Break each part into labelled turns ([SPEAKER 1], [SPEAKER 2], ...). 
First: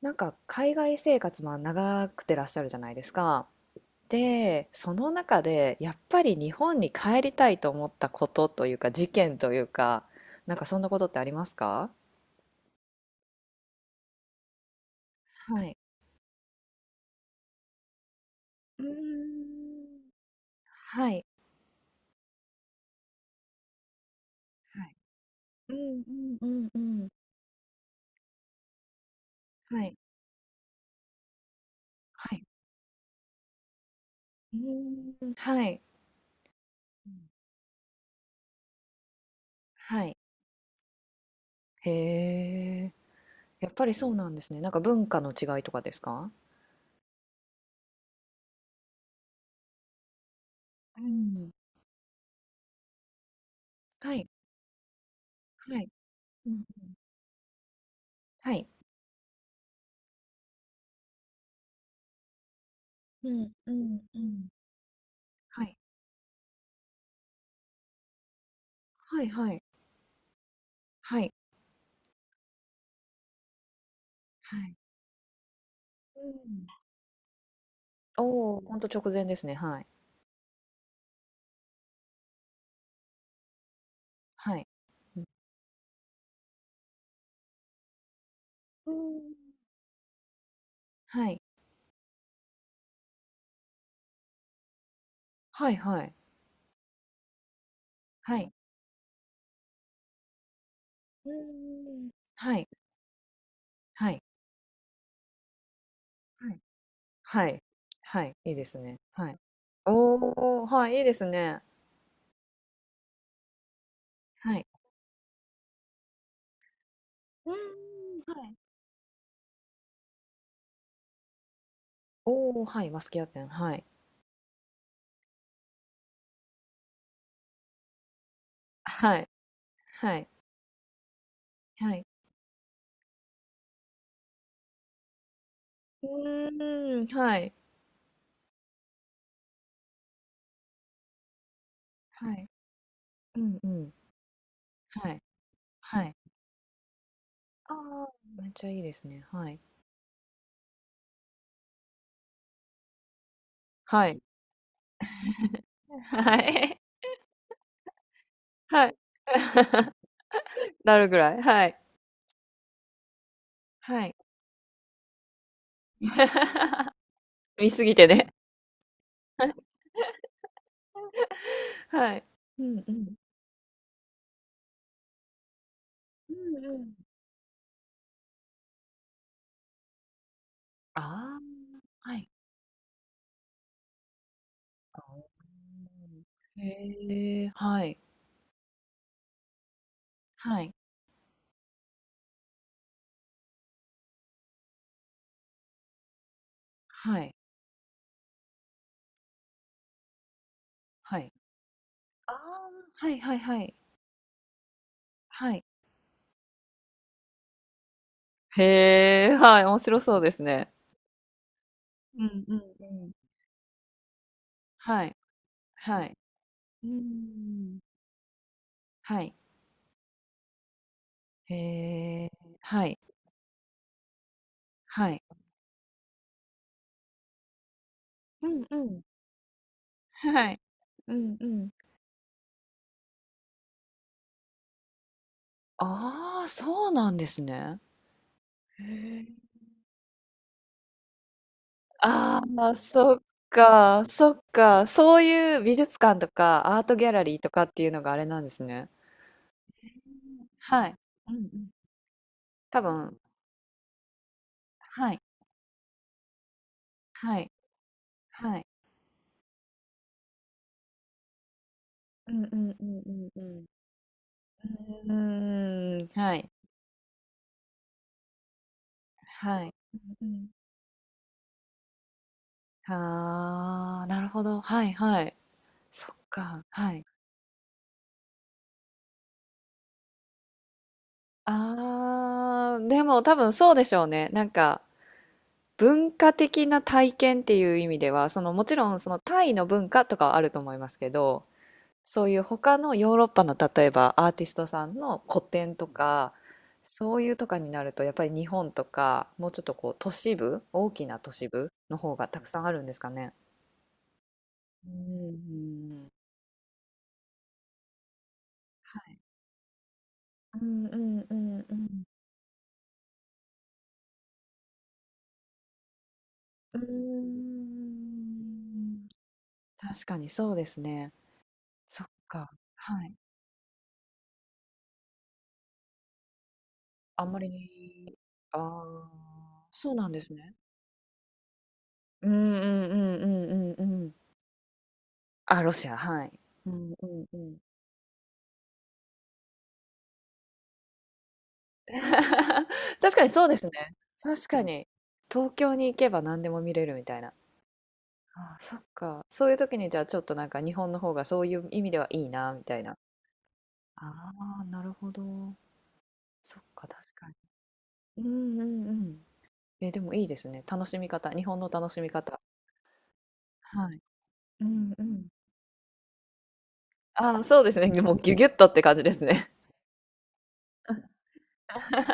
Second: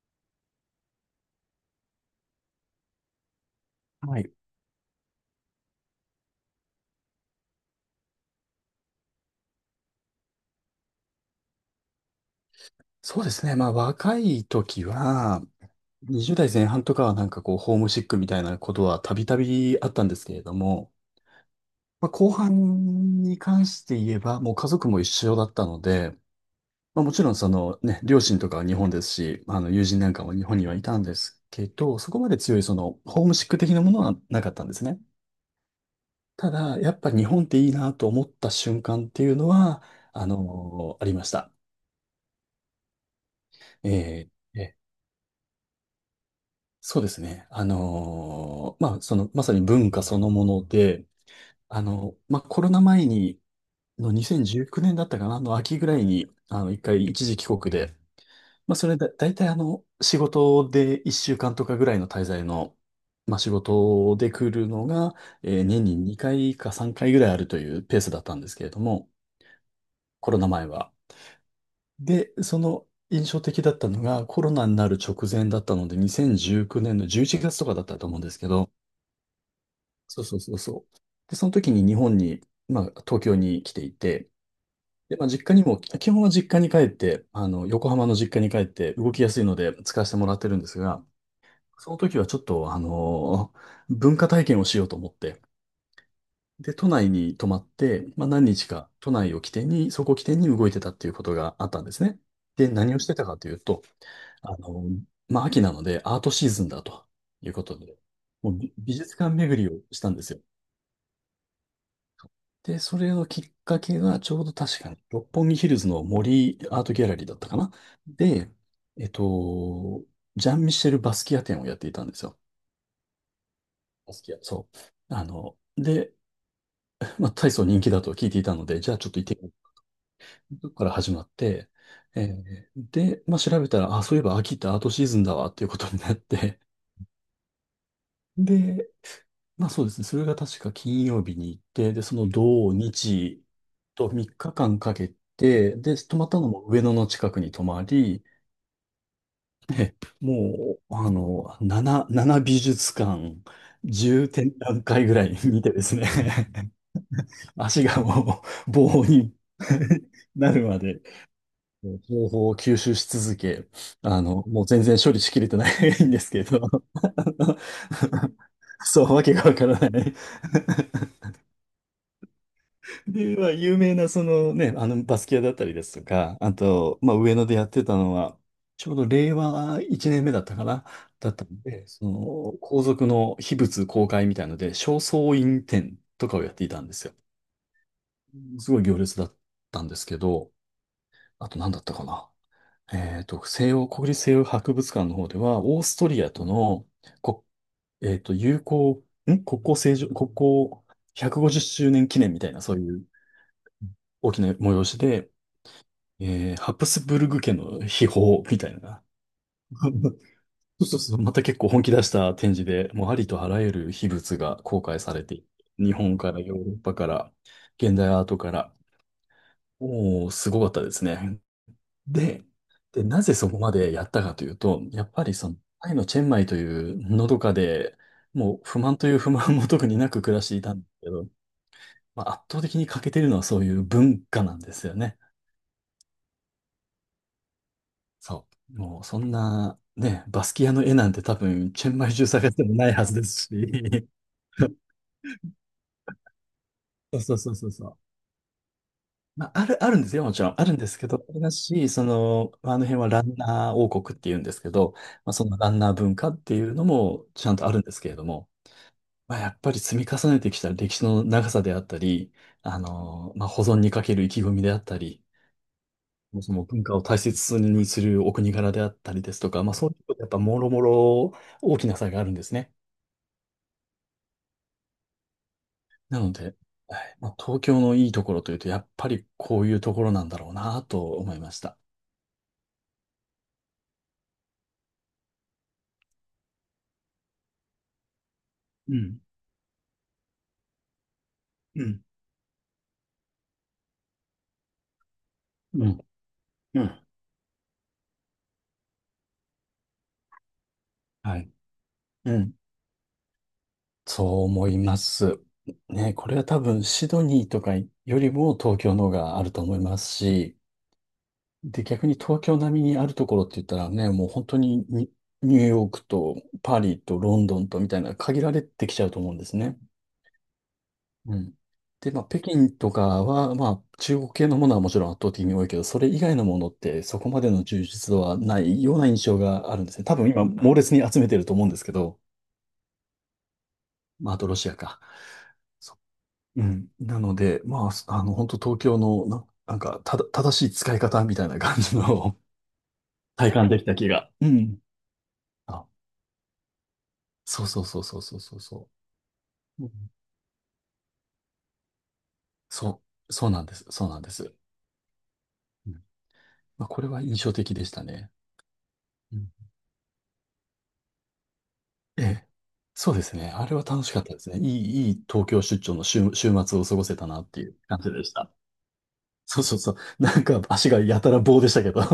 [SPEAKER 1] なんか海外生活も長くてらっしゃるじゃないですか。
[SPEAKER 2] はい。
[SPEAKER 1] で、その中でやっぱり日本に帰りたいと思ったことというか事件というか、なんかそんなことってありますか？
[SPEAKER 2] そうですね。まあ、若い時は、
[SPEAKER 1] はい。
[SPEAKER 2] 20代前半とかはなんかこう、ホームシックみたいなこ
[SPEAKER 1] う
[SPEAKER 2] と
[SPEAKER 1] ー
[SPEAKER 2] はたびたび
[SPEAKER 1] ん。
[SPEAKER 2] あったんですけれども、
[SPEAKER 1] はい。
[SPEAKER 2] まあ、後半に関して言えば、もう家
[SPEAKER 1] は
[SPEAKER 2] 族
[SPEAKER 1] い。
[SPEAKER 2] も一緒だった
[SPEAKER 1] う
[SPEAKER 2] の
[SPEAKER 1] ん
[SPEAKER 2] で、
[SPEAKER 1] うんうん
[SPEAKER 2] ま
[SPEAKER 1] う
[SPEAKER 2] あ、
[SPEAKER 1] ん。
[SPEAKER 2] もちろんそのね、両親とかは日本ですし、まあの、
[SPEAKER 1] は
[SPEAKER 2] 友
[SPEAKER 1] い。
[SPEAKER 2] 人なんかも日本にはいたんですけど、そこま
[SPEAKER 1] は
[SPEAKER 2] で
[SPEAKER 1] い。
[SPEAKER 2] 強いその、ホームシック的なものはなかっ
[SPEAKER 1] う
[SPEAKER 2] たんですね。
[SPEAKER 1] ーん。はい。
[SPEAKER 2] ただ、やっ
[SPEAKER 1] う
[SPEAKER 2] ぱ
[SPEAKER 1] ん。
[SPEAKER 2] 日本っていいなと思った瞬間っていうのは、
[SPEAKER 1] はい。
[SPEAKER 2] ありました。
[SPEAKER 1] へえ。やっぱりそうな
[SPEAKER 2] え
[SPEAKER 1] んですね。なんか
[SPEAKER 2] ー
[SPEAKER 1] 文化の違いとかですか？
[SPEAKER 2] そうですね。まあ、その、まさに文化そのもの
[SPEAKER 1] う
[SPEAKER 2] で、
[SPEAKER 1] ん。
[SPEAKER 2] まあ、コロナ前に、
[SPEAKER 1] はい。
[SPEAKER 2] 2019年だったかな、あの秋
[SPEAKER 1] は
[SPEAKER 2] ぐ
[SPEAKER 1] い。
[SPEAKER 2] らいに、
[SPEAKER 1] うんうん。
[SPEAKER 2] 一回一時帰国で、
[SPEAKER 1] はい。
[SPEAKER 2] まあ、それだ、大体仕事で1週間とかぐらいの滞在の、
[SPEAKER 1] う
[SPEAKER 2] まあ、仕
[SPEAKER 1] んうん
[SPEAKER 2] 事
[SPEAKER 1] う
[SPEAKER 2] で
[SPEAKER 1] ん。
[SPEAKER 2] 来るのが、
[SPEAKER 1] はい。
[SPEAKER 2] 年に2回か3回ぐらいあるというペースだったんですけれども、
[SPEAKER 1] はいはい。
[SPEAKER 2] コロナ前は。
[SPEAKER 1] はい。
[SPEAKER 2] で、その印象的だったのが、コロ
[SPEAKER 1] は
[SPEAKER 2] ナ
[SPEAKER 1] い。
[SPEAKER 2] になる直前だったので、
[SPEAKER 1] うん。
[SPEAKER 2] 2019年の11月とかだったと思うんですけ
[SPEAKER 1] おお、
[SPEAKER 2] ど、
[SPEAKER 1] ほんと直前ですね。はい。
[SPEAKER 2] そうそうそうそう。で、その時に日本に、まあ、東京に来ていて、
[SPEAKER 1] はい。
[SPEAKER 2] で、
[SPEAKER 1] うん。
[SPEAKER 2] まあ、実家にも、基本は実家に帰って、横浜の実家に帰っ
[SPEAKER 1] うー
[SPEAKER 2] て動
[SPEAKER 1] ん。
[SPEAKER 2] きやすいので使わせてもらってるんですが、
[SPEAKER 1] はい。
[SPEAKER 2] その時はちょっと、文化体験をしようと思って、
[SPEAKER 1] はいはい。
[SPEAKER 2] で、都内に泊まって、まあ、
[SPEAKER 1] は
[SPEAKER 2] 何
[SPEAKER 1] い。
[SPEAKER 2] 日か都内を起点に、そこを起点に動いてたっていうこ
[SPEAKER 1] う
[SPEAKER 2] とがあったんです
[SPEAKER 1] ーん。
[SPEAKER 2] ね。
[SPEAKER 1] はい。
[SPEAKER 2] で、何をしてたかというと、
[SPEAKER 1] はい。
[SPEAKER 2] あのまあ、秋なのでアートシー
[SPEAKER 1] はい。
[SPEAKER 2] ズンだと
[SPEAKER 1] は
[SPEAKER 2] いう
[SPEAKER 1] い。
[SPEAKER 2] ことで、
[SPEAKER 1] はい。
[SPEAKER 2] も
[SPEAKER 1] いい
[SPEAKER 2] う
[SPEAKER 1] で
[SPEAKER 2] 美
[SPEAKER 1] す
[SPEAKER 2] 美
[SPEAKER 1] ね。
[SPEAKER 2] 術
[SPEAKER 1] は
[SPEAKER 2] 館
[SPEAKER 1] い。
[SPEAKER 2] 巡りをしたんですよ。
[SPEAKER 1] おお、はい、いいですね。
[SPEAKER 2] で、それのきっかけが、ちょうど
[SPEAKER 1] はい。
[SPEAKER 2] 確かに、六本木ヒルズの森アートギャラリーだった
[SPEAKER 1] うー
[SPEAKER 2] か
[SPEAKER 1] ん。
[SPEAKER 2] な。
[SPEAKER 1] は
[SPEAKER 2] で、
[SPEAKER 1] い。
[SPEAKER 2] えっと、ジャン・ミシェル・バスキア展をやっていたんですよ。
[SPEAKER 1] おお、はい、バスキア展、はい。
[SPEAKER 2] バスキア。そう。で、まあ、大層人気だと聞いていたので、じゃあちょっ
[SPEAKER 1] は
[SPEAKER 2] と
[SPEAKER 1] い。
[SPEAKER 2] 行ってみよ
[SPEAKER 1] はい。
[SPEAKER 2] う。そこから始まって、
[SPEAKER 1] はい。
[SPEAKER 2] で、まあ、調べたら、あ、そういえば秋ってアートシーズンだわっていうことに
[SPEAKER 1] う
[SPEAKER 2] なって、
[SPEAKER 1] ーん、はい。
[SPEAKER 2] で、まあそうですね。それが確か金曜日に行って、で、その
[SPEAKER 1] はい。
[SPEAKER 2] 土
[SPEAKER 1] う
[SPEAKER 2] 日
[SPEAKER 1] んうん。
[SPEAKER 2] と3日間かけ
[SPEAKER 1] はい。
[SPEAKER 2] て、で、
[SPEAKER 1] はい。
[SPEAKER 2] 泊まったのも上野の近くに泊
[SPEAKER 1] あ
[SPEAKER 2] ま
[SPEAKER 1] あ、
[SPEAKER 2] り、
[SPEAKER 1] めっちゃいいですね。はい。
[SPEAKER 2] で、もう、7美術館、
[SPEAKER 1] はい。
[SPEAKER 2] 10展覧会ぐらい 見てですね、
[SPEAKER 1] はい。
[SPEAKER 2] 足がも う
[SPEAKER 1] はい。
[SPEAKER 2] 棒に なる ま
[SPEAKER 1] な
[SPEAKER 2] で、
[SPEAKER 1] るぐらい、はい。
[SPEAKER 2] 情報を吸収し続け、
[SPEAKER 1] はい。
[SPEAKER 2] もう全然処理しきれてないんですけど、
[SPEAKER 1] 見すぎてね。
[SPEAKER 2] そう、わけがわか らない
[SPEAKER 1] はい。うんうん。
[SPEAKER 2] で、有名なそのね、あのバスキアだったりですと
[SPEAKER 1] う
[SPEAKER 2] か、あ
[SPEAKER 1] んうん。
[SPEAKER 2] と、まあ、上野でやってたのは、ちょうど令和1年目だったかな、
[SPEAKER 1] あ
[SPEAKER 2] だったんで、そ
[SPEAKER 1] あ、はい。
[SPEAKER 2] の皇族の秘仏公開みたいので、正倉
[SPEAKER 1] あ
[SPEAKER 2] 院展とかをやっ
[SPEAKER 1] ー
[SPEAKER 2] ていたんですよ。
[SPEAKER 1] へえ、はい。
[SPEAKER 2] すごい行列だったんですけど、
[SPEAKER 1] はい。
[SPEAKER 2] あと何だったかな。西洋、国立西洋博物館の方では、オーストリアとの
[SPEAKER 1] はい。
[SPEAKER 2] こ、友好、国交正常、国交
[SPEAKER 1] はい。
[SPEAKER 2] 150周年記
[SPEAKER 1] あ
[SPEAKER 2] 念
[SPEAKER 1] あ、
[SPEAKER 2] みたいな、そういう
[SPEAKER 1] はいはいはい。
[SPEAKER 2] 大きな催しで、
[SPEAKER 1] はい。
[SPEAKER 2] ハプスブルグ家の秘宝みたいな。
[SPEAKER 1] へえ、はい、面白 そうですね。
[SPEAKER 2] そうそうそう。また結構本気出し
[SPEAKER 1] う
[SPEAKER 2] た
[SPEAKER 1] んう
[SPEAKER 2] 展
[SPEAKER 1] ん
[SPEAKER 2] 示
[SPEAKER 1] う
[SPEAKER 2] で、もう
[SPEAKER 1] ん。
[SPEAKER 2] ありとあらゆる秘仏が公開
[SPEAKER 1] は
[SPEAKER 2] さ
[SPEAKER 1] い。
[SPEAKER 2] れていて、日
[SPEAKER 1] はい。
[SPEAKER 2] 本からヨーロッ
[SPEAKER 1] う
[SPEAKER 2] パから、
[SPEAKER 1] ん。
[SPEAKER 2] 現代アートから、
[SPEAKER 1] はい。
[SPEAKER 2] もうすごかったですね。
[SPEAKER 1] へえ、
[SPEAKER 2] で、
[SPEAKER 1] はい。
[SPEAKER 2] で、なぜそこまでやったかというと、や
[SPEAKER 1] は
[SPEAKER 2] っ
[SPEAKER 1] い。
[SPEAKER 2] ぱりその、タイのチェンマイというのどかで、
[SPEAKER 1] う
[SPEAKER 2] もう
[SPEAKER 1] ん
[SPEAKER 2] 不
[SPEAKER 1] う
[SPEAKER 2] 満
[SPEAKER 1] ん。
[SPEAKER 2] という不満も特になく暮らし
[SPEAKER 1] は
[SPEAKER 2] て
[SPEAKER 1] い。
[SPEAKER 2] いたんですけ
[SPEAKER 1] う
[SPEAKER 2] ど、
[SPEAKER 1] んうん。
[SPEAKER 2] まあ、圧倒的に欠けてるのはそういう文化なんですよね。
[SPEAKER 1] ああ、そうなんですね。
[SPEAKER 2] そう。
[SPEAKER 1] へ
[SPEAKER 2] もうそ
[SPEAKER 1] え。
[SPEAKER 2] んな、ね、バスキアの絵なんて多分、チェンマイ中
[SPEAKER 1] あ
[SPEAKER 2] 探して
[SPEAKER 1] あ、
[SPEAKER 2] もないは
[SPEAKER 1] そ
[SPEAKER 2] ず
[SPEAKER 1] っ
[SPEAKER 2] です
[SPEAKER 1] か、
[SPEAKER 2] し。
[SPEAKER 1] そっ か。そういう美術館とかアートギャ
[SPEAKER 2] そ
[SPEAKER 1] ラ
[SPEAKER 2] うそ
[SPEAKER 1] リ
[SPEAKER 2] う
[SPEAKER 1] ーと
[SPEAKER 2] そう
[SPEAKER 1] か
[SPEAKER 2] そ
[SPEAKER 1] っ
[SPEAKER 2] う
[SPEAKER 1] てい
[SPEAKER 2] そ
[SPEAKER 1] う
[SPEAKER 2] う。
[SPEAKER 1] のがあれなんですね。
[SPEAKER 2] まあ、あるんですよ、もちろん。あるんで
[SPEAKER 1] はい。
[SPEAKER 2] すけど、
[SPEAKER 1] う
[SPEAKER 2] あ
[SPEAKER 1] んう
[SPEAKER 2] れ
[SPEAKER 1] ん。
[SPEAKER 2] だし、その、まああ
[SPEAKER 1] 多
[SPEAKER 2] の辺は
[SPEAKER 1] 分、
[SPEAKER 2] ランナー王国っていうんですけど、
[SPEAKER 1] はい、
[SPEAKER 2] まあ、そのランナー文化っていうのも
[SPEAKER 1] は
[SPEAKER 2] ち
[SPEAKER 1] い、
[SPEAKER 2] ゃんとあるんですけれども、
[SPEAKER 1] はい。
[SPEAKER 2] まあ、やっぱり積み重ねてきた歴史の長さであったり、
[SPEAKER 1] うんうんうんうんう
[SPEAKER 2] まあ、保
[SPEAKER 1] ん。
[SPEAKER 2] 存にかける意気込みであったり、
[SPEAKER 1] うーん、は
[SPEAKER 2] もう
[SPEAKER 1] い、
[SPEAKER 2] その文化を大切にするお国柄であったりですと
[SPEAKER 1] は
[SPEAKER 2] か、ま
[SPEAKER 1] い。
[SPEAKER 2] あ、そういうこと
[SPEAKER 1] う
[SPEAKER 2] やっぱ
[SPEAKER 1] ん
[SPEAKER 2] もろもろ大きな差があるんですね。
[SPEAKER 1] うん。ああ、なるほど。はいはい。そっ
[SPEAKER 2] なので、
[SPEAKER 1] か、は
[SPEAKER 2] は
[SPEAKER 1] い。
[SPEAKER 2] い、まあ、東京のいいところというと、やっぱりこういうところなんだろうなと思いました。
[SPEAKER 1] ああ、でも多分そうでしょうね。なんか文化的な体験っていう意味では、そのもちろ
[SPEAKER 2] う
[SPEAKER 1] んその
[SPEAKER 2] ん、
[SPEAKER 1] タイの文化とかはあると思いますけど、
[SPEAKER 2] うん、
[SPEAKER 1] そういう他のヨーロッパの例えばアーティストさんの古典
[SPEAKER 2] う
[SPEAKER 1] と
[SPEAKER 2] ん。
[SPEAKER 1] か、
[SPEAKER 2] うん、
[SPEAKER 1] そういうとかになるとやっぱり日本とかもうちょっとこう都市部、大きな都
[SPEAKER 2] は
[SPEAKER 1] 市
[SPEAKER 2] い。
[SPEAKER 1] 部の方が
[SPEAKER 2] う
[SPEAKER 1] たく
[SPEAKER 2] ん。
[SPEAKER 1] さんあるんですかね？
[SPEAKER 2] そう思い
[SPEAKER 1] う
[SPEAKER 2] ます。
[SPEAKER 1] ん。
[SPEAKER 2] ね、これは多分シドニーとかよりも東京
[SPEAKER 1] は
[SPEAKER 2] の方
[SPEAKER 1] い。
[SPEAKER 2] があると思いますし、
[SPEAKER 1] うんうんうんう
[SPEAKER 2] で、
[SPEAKER 1] ん。
[SPEAKER 2] 逆に東京並みにあるところって言ったらね、もう本当にニューヨークと
[SPEAKER 1] うー
[SPEAKER 2] パリとロンドンとみたいな限られてきちゃ
[SPEAKER 1] ん。
[SPEAKER 2] うと思うんですね。
[SPEAKER 1] 確かにそうですね。
[SPEAKER 2] うん。
[SPEAKER 1] そっ
[SPEAKER 2] で、まあ、北
[SPEAKER 1] か。
[SPEAKER 2] 京と
[SPEAKER 1] はい。
[SPEAKER 2] かは、まあ、中国系のものはもちろん圧倒的に多いけど、それ以外のものってそ
[SPEAKER 1] あ
[SPEAKER 2] こ
[SPEAKER 1] んま
[SPEAKER 2] までの充実
[SPEAKER 1] り、
[SPEAKER 2] 度は
[SPEAKER 1] あ
[SPEAKER 2] ないような印象
[SPEAKER 1] あ、
[SPEAKER 2] があるん
[SPEAKER 1] そ
[SPEAKER 2] で
[SPEAKER 1] う
[SPEAKER 2] すね。
[SPEAKER 1] なん
[SPEAKER 2] 多
[SPEAKER 1] で
[SPEAKER 2] 分
[SPEAKER 1] す
[SPEAKER 2] 今、
[SPEAKER 1] ね。
[SPEAKER 2] 猛烈に集めてると思うんですけど、
[SPEAKER 1] うんうんうんうんうんうん。
[SPEAKER 2] まあ、あとロシアか。
[SPEAKER 1] あ、ロシア、
[SPEAKER 2] そ
[SPEAKER 1] はい。
[SPEAKER 2] う
[SPEAKER 1] うん
[SPEAKER 2] ん。
[SPEAKER 1] う
[SPEAKER 2] な
[SPEAKER 1] ん
[SPEAKER 2] の
[SPEAKER 1] うん。
[SPEAKER 2] で、まあ、本当東京のなんか、ただ、正しい使い方みたいな感じの
[SPEAKER 1] 確かに そう
[SPEAKER 2] 体
[SPEAKER 1] です
[SPEAKER 2] 感
[SPEAKER 1] ね。
[SPEAKER 2] できた気が。
[SPEAKER 1] 確
[SPEAKER 2] う
[SPEAKER 1] か
[SPEAKER 2] ん。
[SPEAKER 1] に。東京に
[SPEAKER 2] あ、
[SPEAKER 1] 行けば何でも見れるみたいな。
[SPEAKER 2] そうそうそうそうそう
[SPEAKER 1] ああ、
[SPEAKER 2] そう
[SPEAKER 1] そっ
[SPEAKER 2] そ
[SPEAKER 1] か。そういう時
[SPEAKER 2] う。う
[SPEAKER 1] に
[SPEAKER 2] ん、
[SPEAKER 1] じゃあちょっとなんか日本の方がそういう意味ではいいな、みたいな。
[SPEAKER 2] そう、そうなんです。そうなんで
[SPEAKER 1] あ
[SPEAKER 2] す。
[SPEAKER 1] あ、なるほど。
[SPEAKER 2] うん、
[SPEAKER 1] そっ
[SPEAKER 2] ま
[SPEAKER 1] か、
[SPEAKER 2] あ、これ
[SPEAKER 1] 確
[SPEAKER 2] は
[SPEAKER 1] かに。
[SPEAKER 2] 印象的でした
[SPEAKER 1] う
[SPEAKER 2] ね。
[SPEAKER 1] んうんうん。
[SPEAKER 2] うん、
[SPEAKER 1] え、でもいいですね。楽しみ方。日本の楽しみ
[SPEAKER 2] え
[SPEAKER 1] 方。
[SPEAKER 2] え、そうですね。あれは
[SPEAKER 1] はい。
[SPEAKER 2] 楽しかったですね。い
[SPEAKER 1] うんう
[SPEAKER 2] い、いい
[SPEAKER 1] ん。
[SPEAKER 2] 東京出張の週末を過ごせた
[SPEAKER 1] あ
[SPEAKER 2] な
[SPEAKER 1] あ、
[SPEAKER 2] って
[SPEAKER 1] そう
[SPEAKER 2] い
[SPEAKER 1] で
[SPEAKER 2] う
[SPEAKER 1] す
[SPEAKER 2] 感
[SPEAKER 1] ね。
[SPEAKER 2] じ
[SPEAKER 1] もう
[SPEAKER 2] で
[SPEAKER 1] ギ
[SPEAKER 2] し
[SPEAKER 1] ュギュ
[SPEAKER 2] た。
[SPEAKER 1] ッとって感じですね。
[SPEAKER 2] そうそうそう。なんか足がや たら棒でしたけど。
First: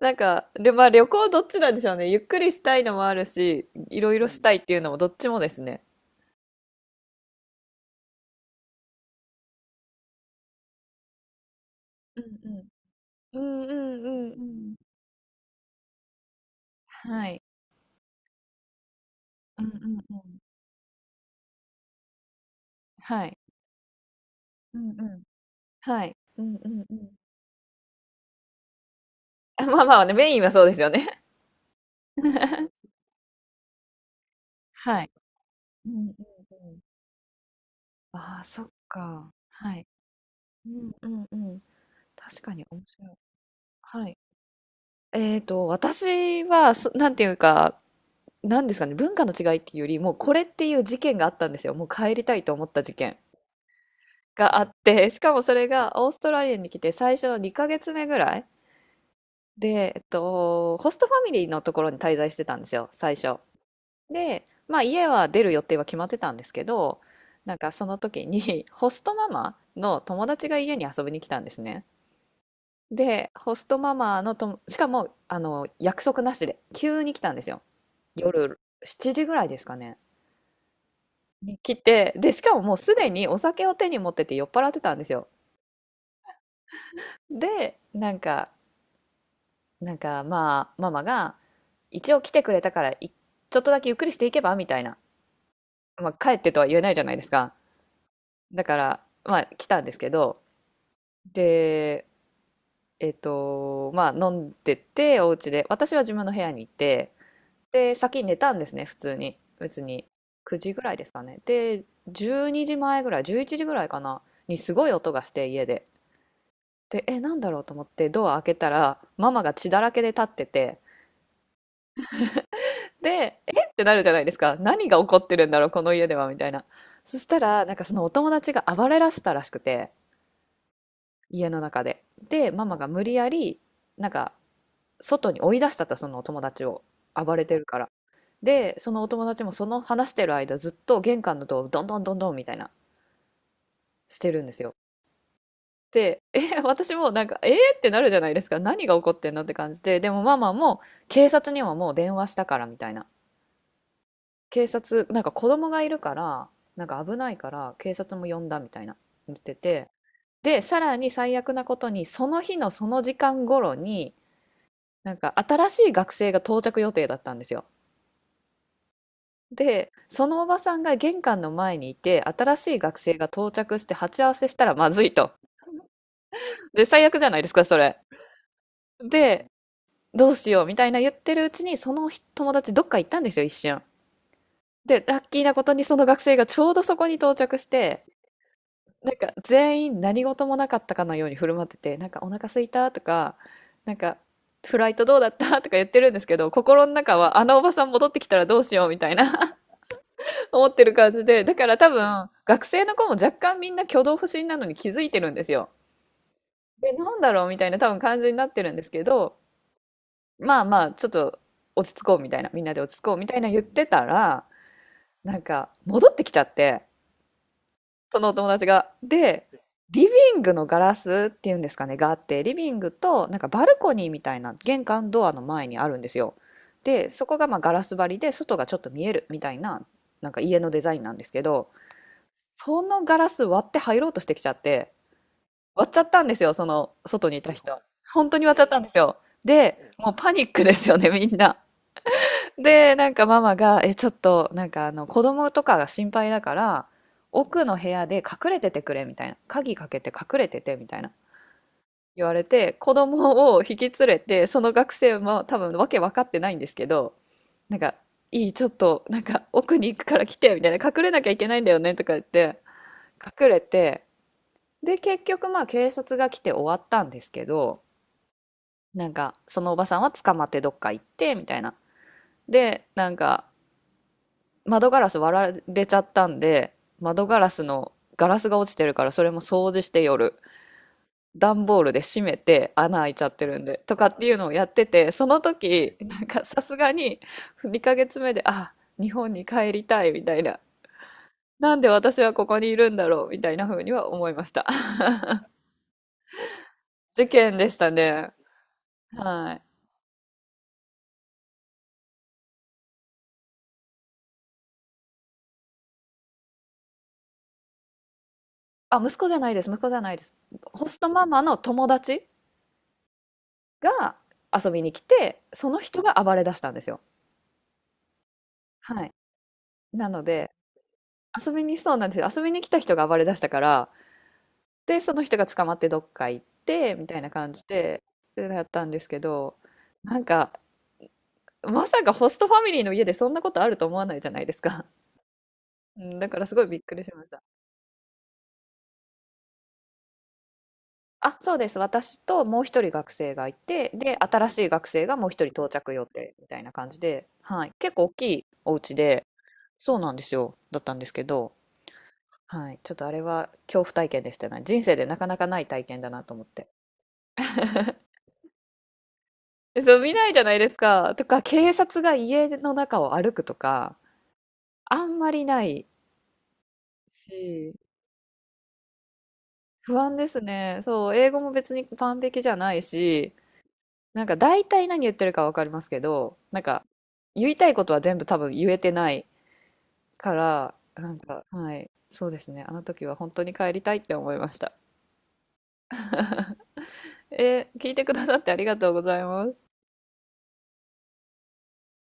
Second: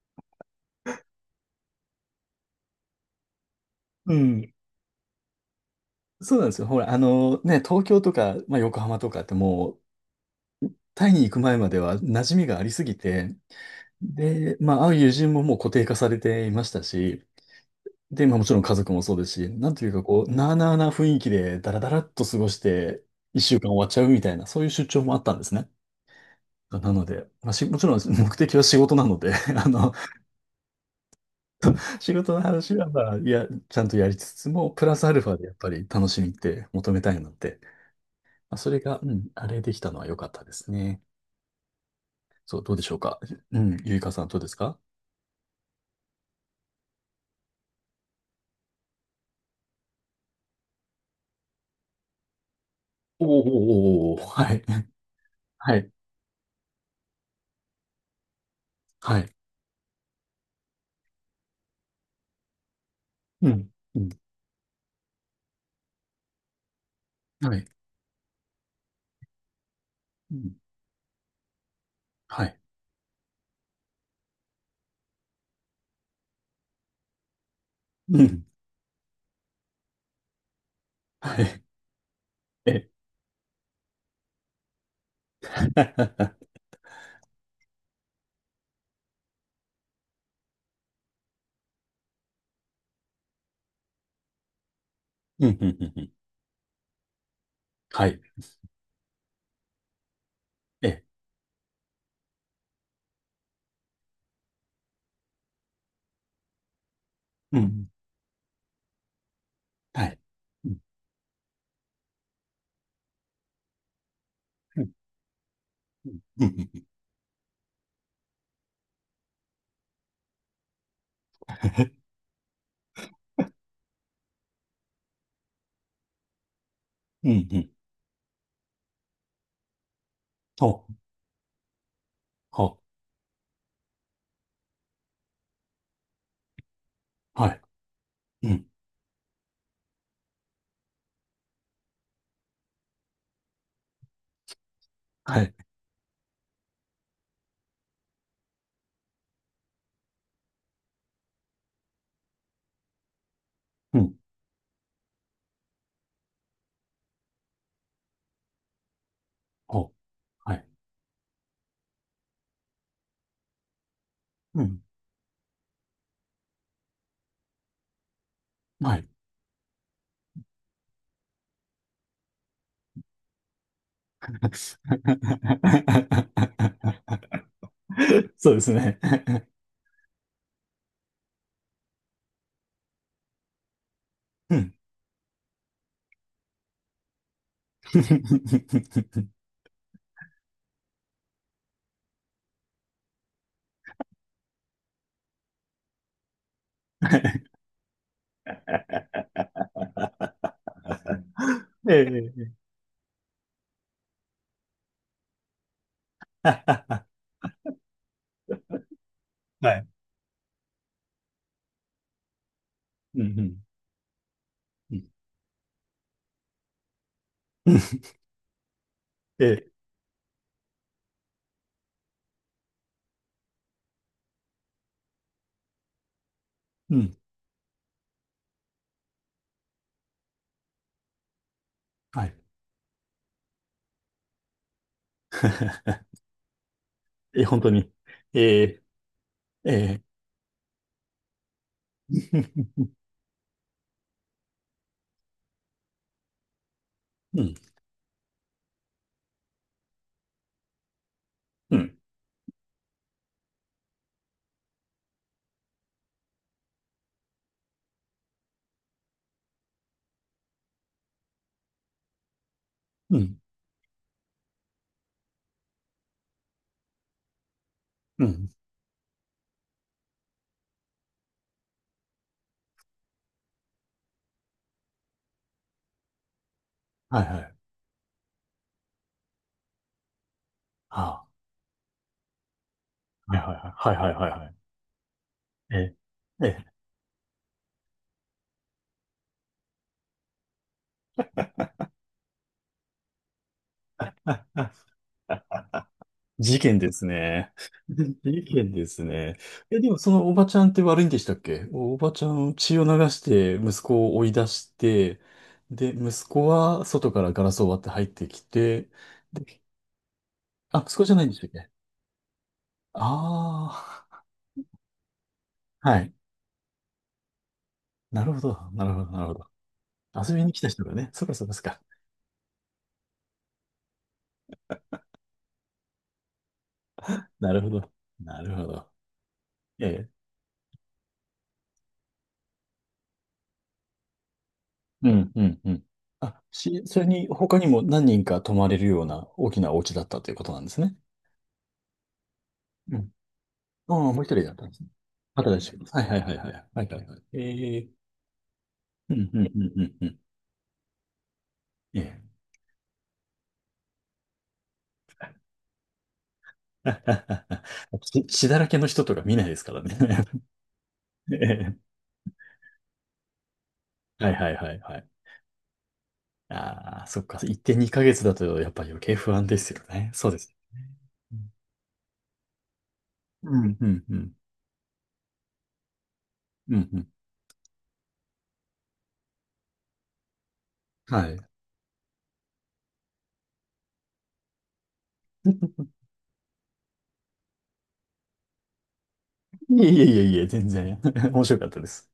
[SPEAKER 1] なんか、で、まあ旅行どっちなんでしょうね。ゆっくりしたいのもあるし、いろ
[SPEAKER 2] う
[SPEAKER 1] いろした
[SPEAKER 2] ん。
[SPEAKER 1] いっていうのもどっちもですね。
[SPEAKER 2] そうなんですよ。ほら、あのね、東京とか、まあ、横浜とかってもう、タイに行く前までは
[SPEAKER 1] う
[SPEAKER 2] 馴染みがあ
[SPEAKER 1] ん
[SPEAKER 2] りすぎて、
[SPEAKER 1] うんうんうんうんう
[SPEAKER 2] で、
[SPEAKER 1] ん。
[SPEAKER 2] まあ、会う友人ももう固定化されていましたし、
[SPEAKER 1] はい。
[SPEAKER 2] で、まあもちろん家族もそうですし、
[SPEAKER 1] うんう
[SPEAKER 2] なんという
[SPEAKER 1] ん
[SPEAKER 2] か
[SPEAKER 1] う
[SPEAKER 2] こう、
[SPEAKER 1] ん。
[SPEAKER 2] なあなあな雰囲気でダラダラっと過ごして、
[SPEAKER 1] はい。
[SPEAKER 2] 一週間終わっちゃうみたいな、そういう
[SPEAKER 1] う
[SPEAKER 2] 出
[SPEAKER 1] ん
[SPEAKER 2] 張
[SPEAKER 1] う
[SPEAKER 2] もあ
[SPEAKER 1] ん。
[SPEAKER 2] ったんですね。
[SPEAKER 1] はい。うんうん
[SPEAKER 2] な
[SPEAKER 1] う
[SPEAKER 2] の
[SPEAKER 1] ん。
[SPEAKER 2] でまあもちろん目的は仕事なので、
[SPEAKER 1] あ、 まあまあね、メインはそうですよね。
[SPEAKER 2] 仕事の話 はまあちゃんとやりつつも、プラ
[SPEAKER 1] は
[SPEAKER 2] ス
[SPEAKER 1] い。
[SPEAKER 2] アルファでやっぱり
[SPEAKER 1] うんう
[SPEAKER 2] 楽
[SPEAKER 1] ん
[SPEAKER 2] しみって
[SPEAKER 1] うん。
[SPEAKER 2] 求めたいので、
[SPEAKER 1] ああ、
[SPEAKER 2] まあ
[SPEAKER 1] そっ
[SPEAKER 2] それが、うん、
[SPEAKER 1] か、
[SPEAKER 2] あれで
[SPEAKER 1] は
[SPEAKER 2] き
[SPEAKER 1] い。
[SPEAKER 2] たのは良かったで
[SPEAKER 1] う
[SPEAKER 2] す
[SPEAKER 1] ん
[SPEAKER 2] ね。
[SPEAKER 1] うんうん。確か
[SPEAKER 2] そう、
[SPEAKER 1] に
[SPEAKER 2] どう
[SPEAKER 1] 面
[SPEAKER 2] でしょう
[SPEAKER 1] 白い。
[SPEAKER 2] か。うん、ゆい
[SPEAKER 1] は
[SPEAKER 2] か
[SPEAKER 1] い。
[SPEAKER 2] さん、どうですか？
[SPEAKER 1] 私はなんていうか、なんですかね、文化の違いっていうより、もうこれっていう事件があったんですよ。もう帰りたいと思った事件
[SPEAKER 2] おお、は
[SPEAKER 1] があ
[SPEAKER 2] い、
[SPEAKER 1] って、しかもそれ
[SPEAKER 2] はい、
[SPEAKER 1] がオーストラリアに来て最初の2ヶ月目ぐらい
[SPEAKER 2] はい、
[SPEAKER 1] で、ホストファミリーのところに滞在してたんですよ、最初。
[SPEAKER 2] うん、うん、
[SPEAKER 1] で、まあ家は出る予定は決まってたんですけど、
[SPEAKER 2] は
[SPEAKER 1] なん
[SPEAKER 2] い、
[SPEAKER 1] かその時に ホストママの友達が家に遊びに来たんですね。
[SPEAKER 2] はい、
[SPEAKER 1] で、ホストママのとも、しかも、約束なしで、急に来たんですよ。
[SPEAKER 2] うん、
[SPEAKER 1] 夜7時ぐらいですかね。
[SPEAKER 2] は
[SPEAKER 1] に
[SPEAKER 2] い、
[SPEAKER 1] 来て、で、しかももう
[SPEAKER 2] え、
[SPEAKER 1] すでにお酒を手に持ってて酔っ払ってたんですよ。で、なんか、まあ、ママが、一応来てくれたから、ょっとだけゆっくりしていけばみたいな。
[SPEAKER 2] うん、うん、う
[SPEAKER 1] ま
[SPEAKER 2] ん、
[SPEAKER 1] あ、帰ってとは言えないじゃないですか。
[SPEAKER 2] はい、
[SPEAKER 1] だから、まあ、来たんですけど、
[SPEAKER 2] え、
[SPEAKER 1] で、まあ、飲んでて、お家で、私は自分の部屋に行って、
[SPEAKER 2] うん、
[SPEAKER 1] で、先に寝たんですね、普通に。別に、
[SPEAKER 2] はい、
[SPEAKER 1] 9
[SPEAKER 2] う
[SPEAKER 1] 時
[SPEAKER 2] ん、
[SPEAKER 1] ぐらいですかね。で、12時前ぐらい、11時ぐらいかな、にすご
[SPEAKER 2] う
[SPEAKER 1] い音がして、家で。
[SPEAKER 2] ん、うん、うん、
[SPEAKER 1] で、え、なんだろうと思ってドア開けたら、ママが血だらけで立ってて、で、えってなるじゃないですか。何が起こってるんだろう、この家では、みたいな。そし
[SPEAKER 2] う
[SPEAKER 1] た
[SPEAKER 2] ん、う
[SPEAKER 1] ら、
[SPEAKER 2] ん、
[SPEAKER 1] なんかそのお友達が暴れらしたらしくて、
[SPEAKER 2] お
[SPEAKER 1] 家の中で。で、マ
[SPEAKER 2] お、
[SPEAKER 1] マが無理やり、なんか、外に追い出したと、そのお友達を。暴れ
[SPEAKER 2] は
[SPEAKER 1] て
[SPEAKER 2] い、
[SPEAKER 1] るから。
[SPEAKER 2] うん。
[SPEAKER 1] で、そのお友達もその話してる間、ずっと玄関のドアをどんどんどんどんみたいな、してるんですよ。
[SPEAKER 2] はい。
[SPEAKER 1] で、え、私もなんか、えーってなるじゃないですか。何が起こってんのって感じで。でもママも警察にはもう電話したからみたいな。
[SPEAKER 2] うん。
[SPEAKER 1] 警察、なんか子供がいるから、なんか危ないから警察も呼んだみたいな言ってて。
[SPEAKER 2] ほう。は
[SPEAKER 1] で、
[SPEAKER 2] い。
[SPEAKER 1] さらに最悪なことに、その日のその時間頃に、
[SPEAKER 2] うん。
[SPEAKER 1] なんか新しい学生が到着予定だったんですよ。
[SPEAKER 2] はい。
[SPEAKER 1] で、そのおばさんが玄関の前にいて、新しい学生が到着して鉢合わせしたらまずいと。で、最 悪じゃないですか、それ。
[SPEAKER 2] そうですね。
[SPEAKER 1] で、どうしようみたいな言ってるうちに、その友達どっか行ったんですよ、一瞬。
[SPEAKER 2] うん。
[SPEAKER 1] で、ラッキーなことにその学生がちょうどそこに到着して、なん か全員何事もなかったかのように振る舞ってて、なんかお腹空いたとか、なんかフライトどうだったとか言ってるんですけど、心の中はあのおばさん戻ってきたらどうしようみたいな 思ってる感じで、だから多
[SPEAKER 2] え
[SPEAKER 1] 分
[SPEAKER 2] え、
[SPEAKER 1] 学生の子も若干みんな挙動不審なのに気づいてるんですよ。
[SPEAKER 2] あ
[SPEAKER 1] で、
[SPEAKER 2] あ。
[SPEAKER 1] なんだろうみたいな多分感じになってるんですけど、
[SPEAKER 2] はい。
[SPEAKER 1] まあまあ、ちょっと落ち着こうみたいな、みんなで落ち着こう
[SPEAKER 2] うん、う
[SPEAKER 1] みたいな
[SPEAKER 2] ん、
[SPEAKER 1] 言ってたら、
[SPEAKER 2] うん。
[SPEAKER 1] なんか戻ってきちゃって、そのお友達が。
[SPEAKER 2] え
[SPEAKER 1] で、
[SPEAKER 2] え、
[SPEAKER 1] リビングのガラスっていうんですかね、があって、リビングとなんかバルコニーみたいな玄関ドアの前にあるんですよ。
[SPEAKER 2] う
[SPEAKER 1] で、
[SPEAKER 2] ん、
[SPEAKER 1] そこがまあガラス張りで、外がちょっと見えるみたいな、なんか家のデザインなんですけど、
[SPEAKER 2] はい。
[SPEAKER 1] そのガラス割って入ろうとしてきちゃって、割っちゃ ったんですよ、その外にい
[SPEAKER 2] え、
[SPEAKER 1] た
[SPEAKER 2] 本当
[SPEAKER 1] 人。
[SPEAKER 2] に。
[SPEAKER 1] 本当に割っちゃ
[SPEAKER 2] え
[SPEAKER 1] ったん
[SPEAKER 2] え、
[SPEAKER 1] ですよ。
[SPEAKER 2] え
[SPEAKER 1] で、
[SPEAKER 2] え。
[SPEAKER 1] もうパニックですよね、みんな。で、なんかママが、え、ちょっと、なんか、子供とかが心配だから、
[SPEAKER 2] うん、
[SPEAKER 1] 奥の部屋で隠れててくれ、みたいな。鍵かけて隠れてて、みたいな。
[SPEAKER 2] うん、
[SPEAKER 1] 言われて、子供を引き連れて、その学生も多分わけ分かってないんですけど、なんか、いい、ちょっと、なんか、奥に行くから来て、みたいな。隠れなきゃいけないんだよね、とか言って、
[SPEAKER 2] うん、
[SPEAKER 1] 隠れて、で、結局、まあ、警察が来て終わったんですけど、
[SPEAKER 2] うん。
[SPEAKER 1] なんか、そのおばさんは捕まってどっか行って、みたいな。で、なんか、窓ガラス割られちゃったんで、
[SPEAKER 2] は
[SPEAKER 1] 窓
[SPEAKER 2] い、
[SPEAKER 1] ガ
[SPEAKER 2] は
[SPEAKER 1] ラ
[SPEAKER 2] い。
[SPEAKER 1] スのガラスが落ちてるからそれも掃除して夜、
[SPEAKER 2] あ
[SPEAKER 1] 段ボールで閉めて穴開いちゃってるん
[SPEAKER 2] あ、
[SPEAKER 1] で、
[SPEAKER 2] は
[SPEAKER 1] と
[SPEAKER 2] い、
[SPEAKER 1] か
[SPEAKER 2] はい、はい。はい、
[SPEAKER 1] って
[SPEAKER 2] はい、
[SPEAKER 1] いう
[SPEAKER 2] はい、
[SPEAKER 1] の
[SPEAKER 2] は
[SPEAKER 1] を
[SPEAKER 2] い。
[SPEAKER 1] やってて、その
[SPEAKER 2] え
[SPEAKER 1] 時、
[SPEAKER 2] え、
[SPEAKER 1] なんか
[SPEAKER 2] え
[SPEAKER 1] さ
[SPEAKER 2] え。
[SPEAKER 1] すがに2ヶ月目で、あ、日本に帰りたいみたいな。なんで私はここにいるんだろうみたいな風には思いました。
[SPEAKER 2] 事件です
[SPEAKER 1] 事
[SPEAKER 2] ね。
[SPEAKER 1] 件でした ね。
[SPEAKER 2] 事件ですね。
[SPEAKER 1] はい。
[SPEAKER 2] え、でもそのおばちゃんって悪いんでしたっけ？おばちゃん血を流して息子を追い出して、で、息子は外からガラスを割って入ってきて、
[SPEAKER 1] あ、息子じゃないで
[SPEAKER 2] で、
[SPEAKER 1] す。息子じゃないです。
[SPEAKER 2] あ、
[SPEAKER 1] ホ
[SPEAKER 2] 息
[SPEAKER 1] ス
[SPEAKER 2] 子
[SPEAKER 1] ト
[SPEAKER 2] じゃな
[SPEAKER 1] マ
[SPEAKER 2] いんでし
[SPEAKER 1] マ
[SPEAKER 2] たっ
[SPEAKER 1] の
[SPEAKER 2] け？
[SPEAKER 1] 友達が
[SPEAKER 2] あ
[SPEAKER 1] 遊びに来て、その
[SPEAKER 2] あー、は
[SPEAKER 1] 人が
[SPEAKER 2] い。
[SPEAKER 1] 暴れ出したんですよ。
[SPEAKER 2] なるほど、なる
[SPEAKER 1] は
[SPEAKER 2] ほ
[SPEAKER 1] い。
[SPEAKER 2] ど、なるほど。
[SPEAKER 1] なの
[SPEAKER 2] 遊び
[SPEAKER 1] で、
[SPEAKER 2] に来た人がね、そうかそう
[SPEAKER 1] 遊
[SPEAKER 2] かそ
[SPEAKER 1] び
[SPEAKER 2] う
[SPEAKER 1] に、
[SPEAKER 2] か。
[SPEAKER 1] そうなんですよ。遊びに来た人が暴れ出したから、で、その人が捕まってどっか行って、みたいな感
[SPEAKER 2] なる
[SPEAKER 1] じ
[SPEAKER 2] ほど、
[SPEAKER 1] で、で
[SPEAKER 2] なる
[SPEAKER 1] や
[SPEAKER 2] ほ
[SPEAKER 1] ったん
[SPEAKER 2] ど。
[SPEAKER 1] ですけど、
[SPEAKER 2] ええ、
[SPEAKER 1] なんか、まさかホストファミリーの家でそんなことあると思わないじゃないですか。
[SPEAKER 2] うん、うん、うん。
[SPEAKER 1] うん、だか
[SPEAKER 2] あ、
[SPEAKER 1] らすごいびっく
[SPEAKER 2] そ
[SPEAKER 1] り
[SPEAKER 2] れ
[SPEAKER 1] しま
[SPEAKER 2] に
[SPEAKER 1] した。
[SPEAKER 2] 他にも何人か泊まれるような大きなお家だったということなんですね。
[SPEAKER 1] あ、そうです。私ともう一人学生がいて、
[SPEAKER 2] ああ、
[SPEAKER 1] で、
[SPEAKER 2] もう一人
[SPEAKER 1] 新
[SPEAKER 2] だっ
[SPEAKER 1] し
[SPEAKER 2] た
[SPEAKER 1] い
[SPEAKER 2] んです
[SPEAKER 1] 学
[SPEAKER 2] ね。
[SPEAKER 1] 生がもう一人
[SPEAKER 2] 畑田
[SPEAKER 1] 到
[SPEAKER 2] 修子
[SPEAKER 1] 着
[SPEAKER 2] さん。
[SPEAKER 1] 予
[SPEAKER 2] はい、は
[SPEAKER 1] 定
[SPEAKER 2] い、はい、は
[SPEAKER 1] み
[SPEAKER 2] い。は
[SPEAKER 1] たいな
[SPEAKER 2] い、
[SPEAKER 1] 感じ
[SPEAKER 2] はい、はい。
[SPEAKER 1] で、はい。
[SPEAKER 2] ええ、
[SPEAKER 1] 結構大きいお家
[SPEAKER 2] う
[SPEAKER 1] で、
[SPEAKER 2] ん、うん、うん、う
[SPEAKER 1] そ
[SPEAKER 2] ん、
[SPEAKER 1] う
[SPEAKER 2] う
[SPEAKER 1] なん
[SPEAKER 2] ん。
[SPEAKER 1] ですよ。だったんですけど、
[SPEAKER 2] ええ。
[SPEAKER 1] はい。ちょっとあれは恐怖体験でしたね。人生でなかなかない体験だなと思って。
[SPEAKER 2] 血、血だらけの人とか見ないですから
[SPEAKER 1] そ
[SPEAKER 2] ね。
[SPEAKER 1] う、見ないじゃないですか。とか、警
[SPEAKER 2] ええ、
[SPEAKER 1] 察が家の中を歩くとか、
[SPEAKER 2] はい、はい、はい、は
[SPEAKER 1] あ
[SPEAKER 2] い。
[SPEAKER 1] んまりない
[SPEAKER 2] ああ、そっか。一
[SPEAKER 1] し、
[SPEAKER 2] 点二ヶ月だとやっぱり余計不安ですよ
[SPEAKER 1] 不
[SPEAKER 2] ね。
[SPEAKER 1] 安で
[SPEAKER 2] そうで
[SPEAKER 1] す
[SPEAKER 2] す。
[SPEAKER 1] ね。そう、英
[SPEAKER 2] う
[SPEAKER 1] 語も別に完璧じゃないし、
[SPEAKER 2] ん、うん、う
[SPEAKER 1] なん
[SPEAKER 2] ん。
[SPEAKER 1] か大体何言ってるかわかりますけど、なん
[SPEAKER 2] う
[SPEAKER 1] か
[SPEAKER 2] ん、うん。
[SPEAKER 1] 言いたいことは全部多分言えてないから、なん
[SPEAKER 2] はい。
[SPEAKER 1] か、はい、そうですね。あの時は本当に帰りたいって思いました。えー聞いてくださってありがとうございます。
[SPEAKER 2] いえいえいえいえ、全然。面白かったです。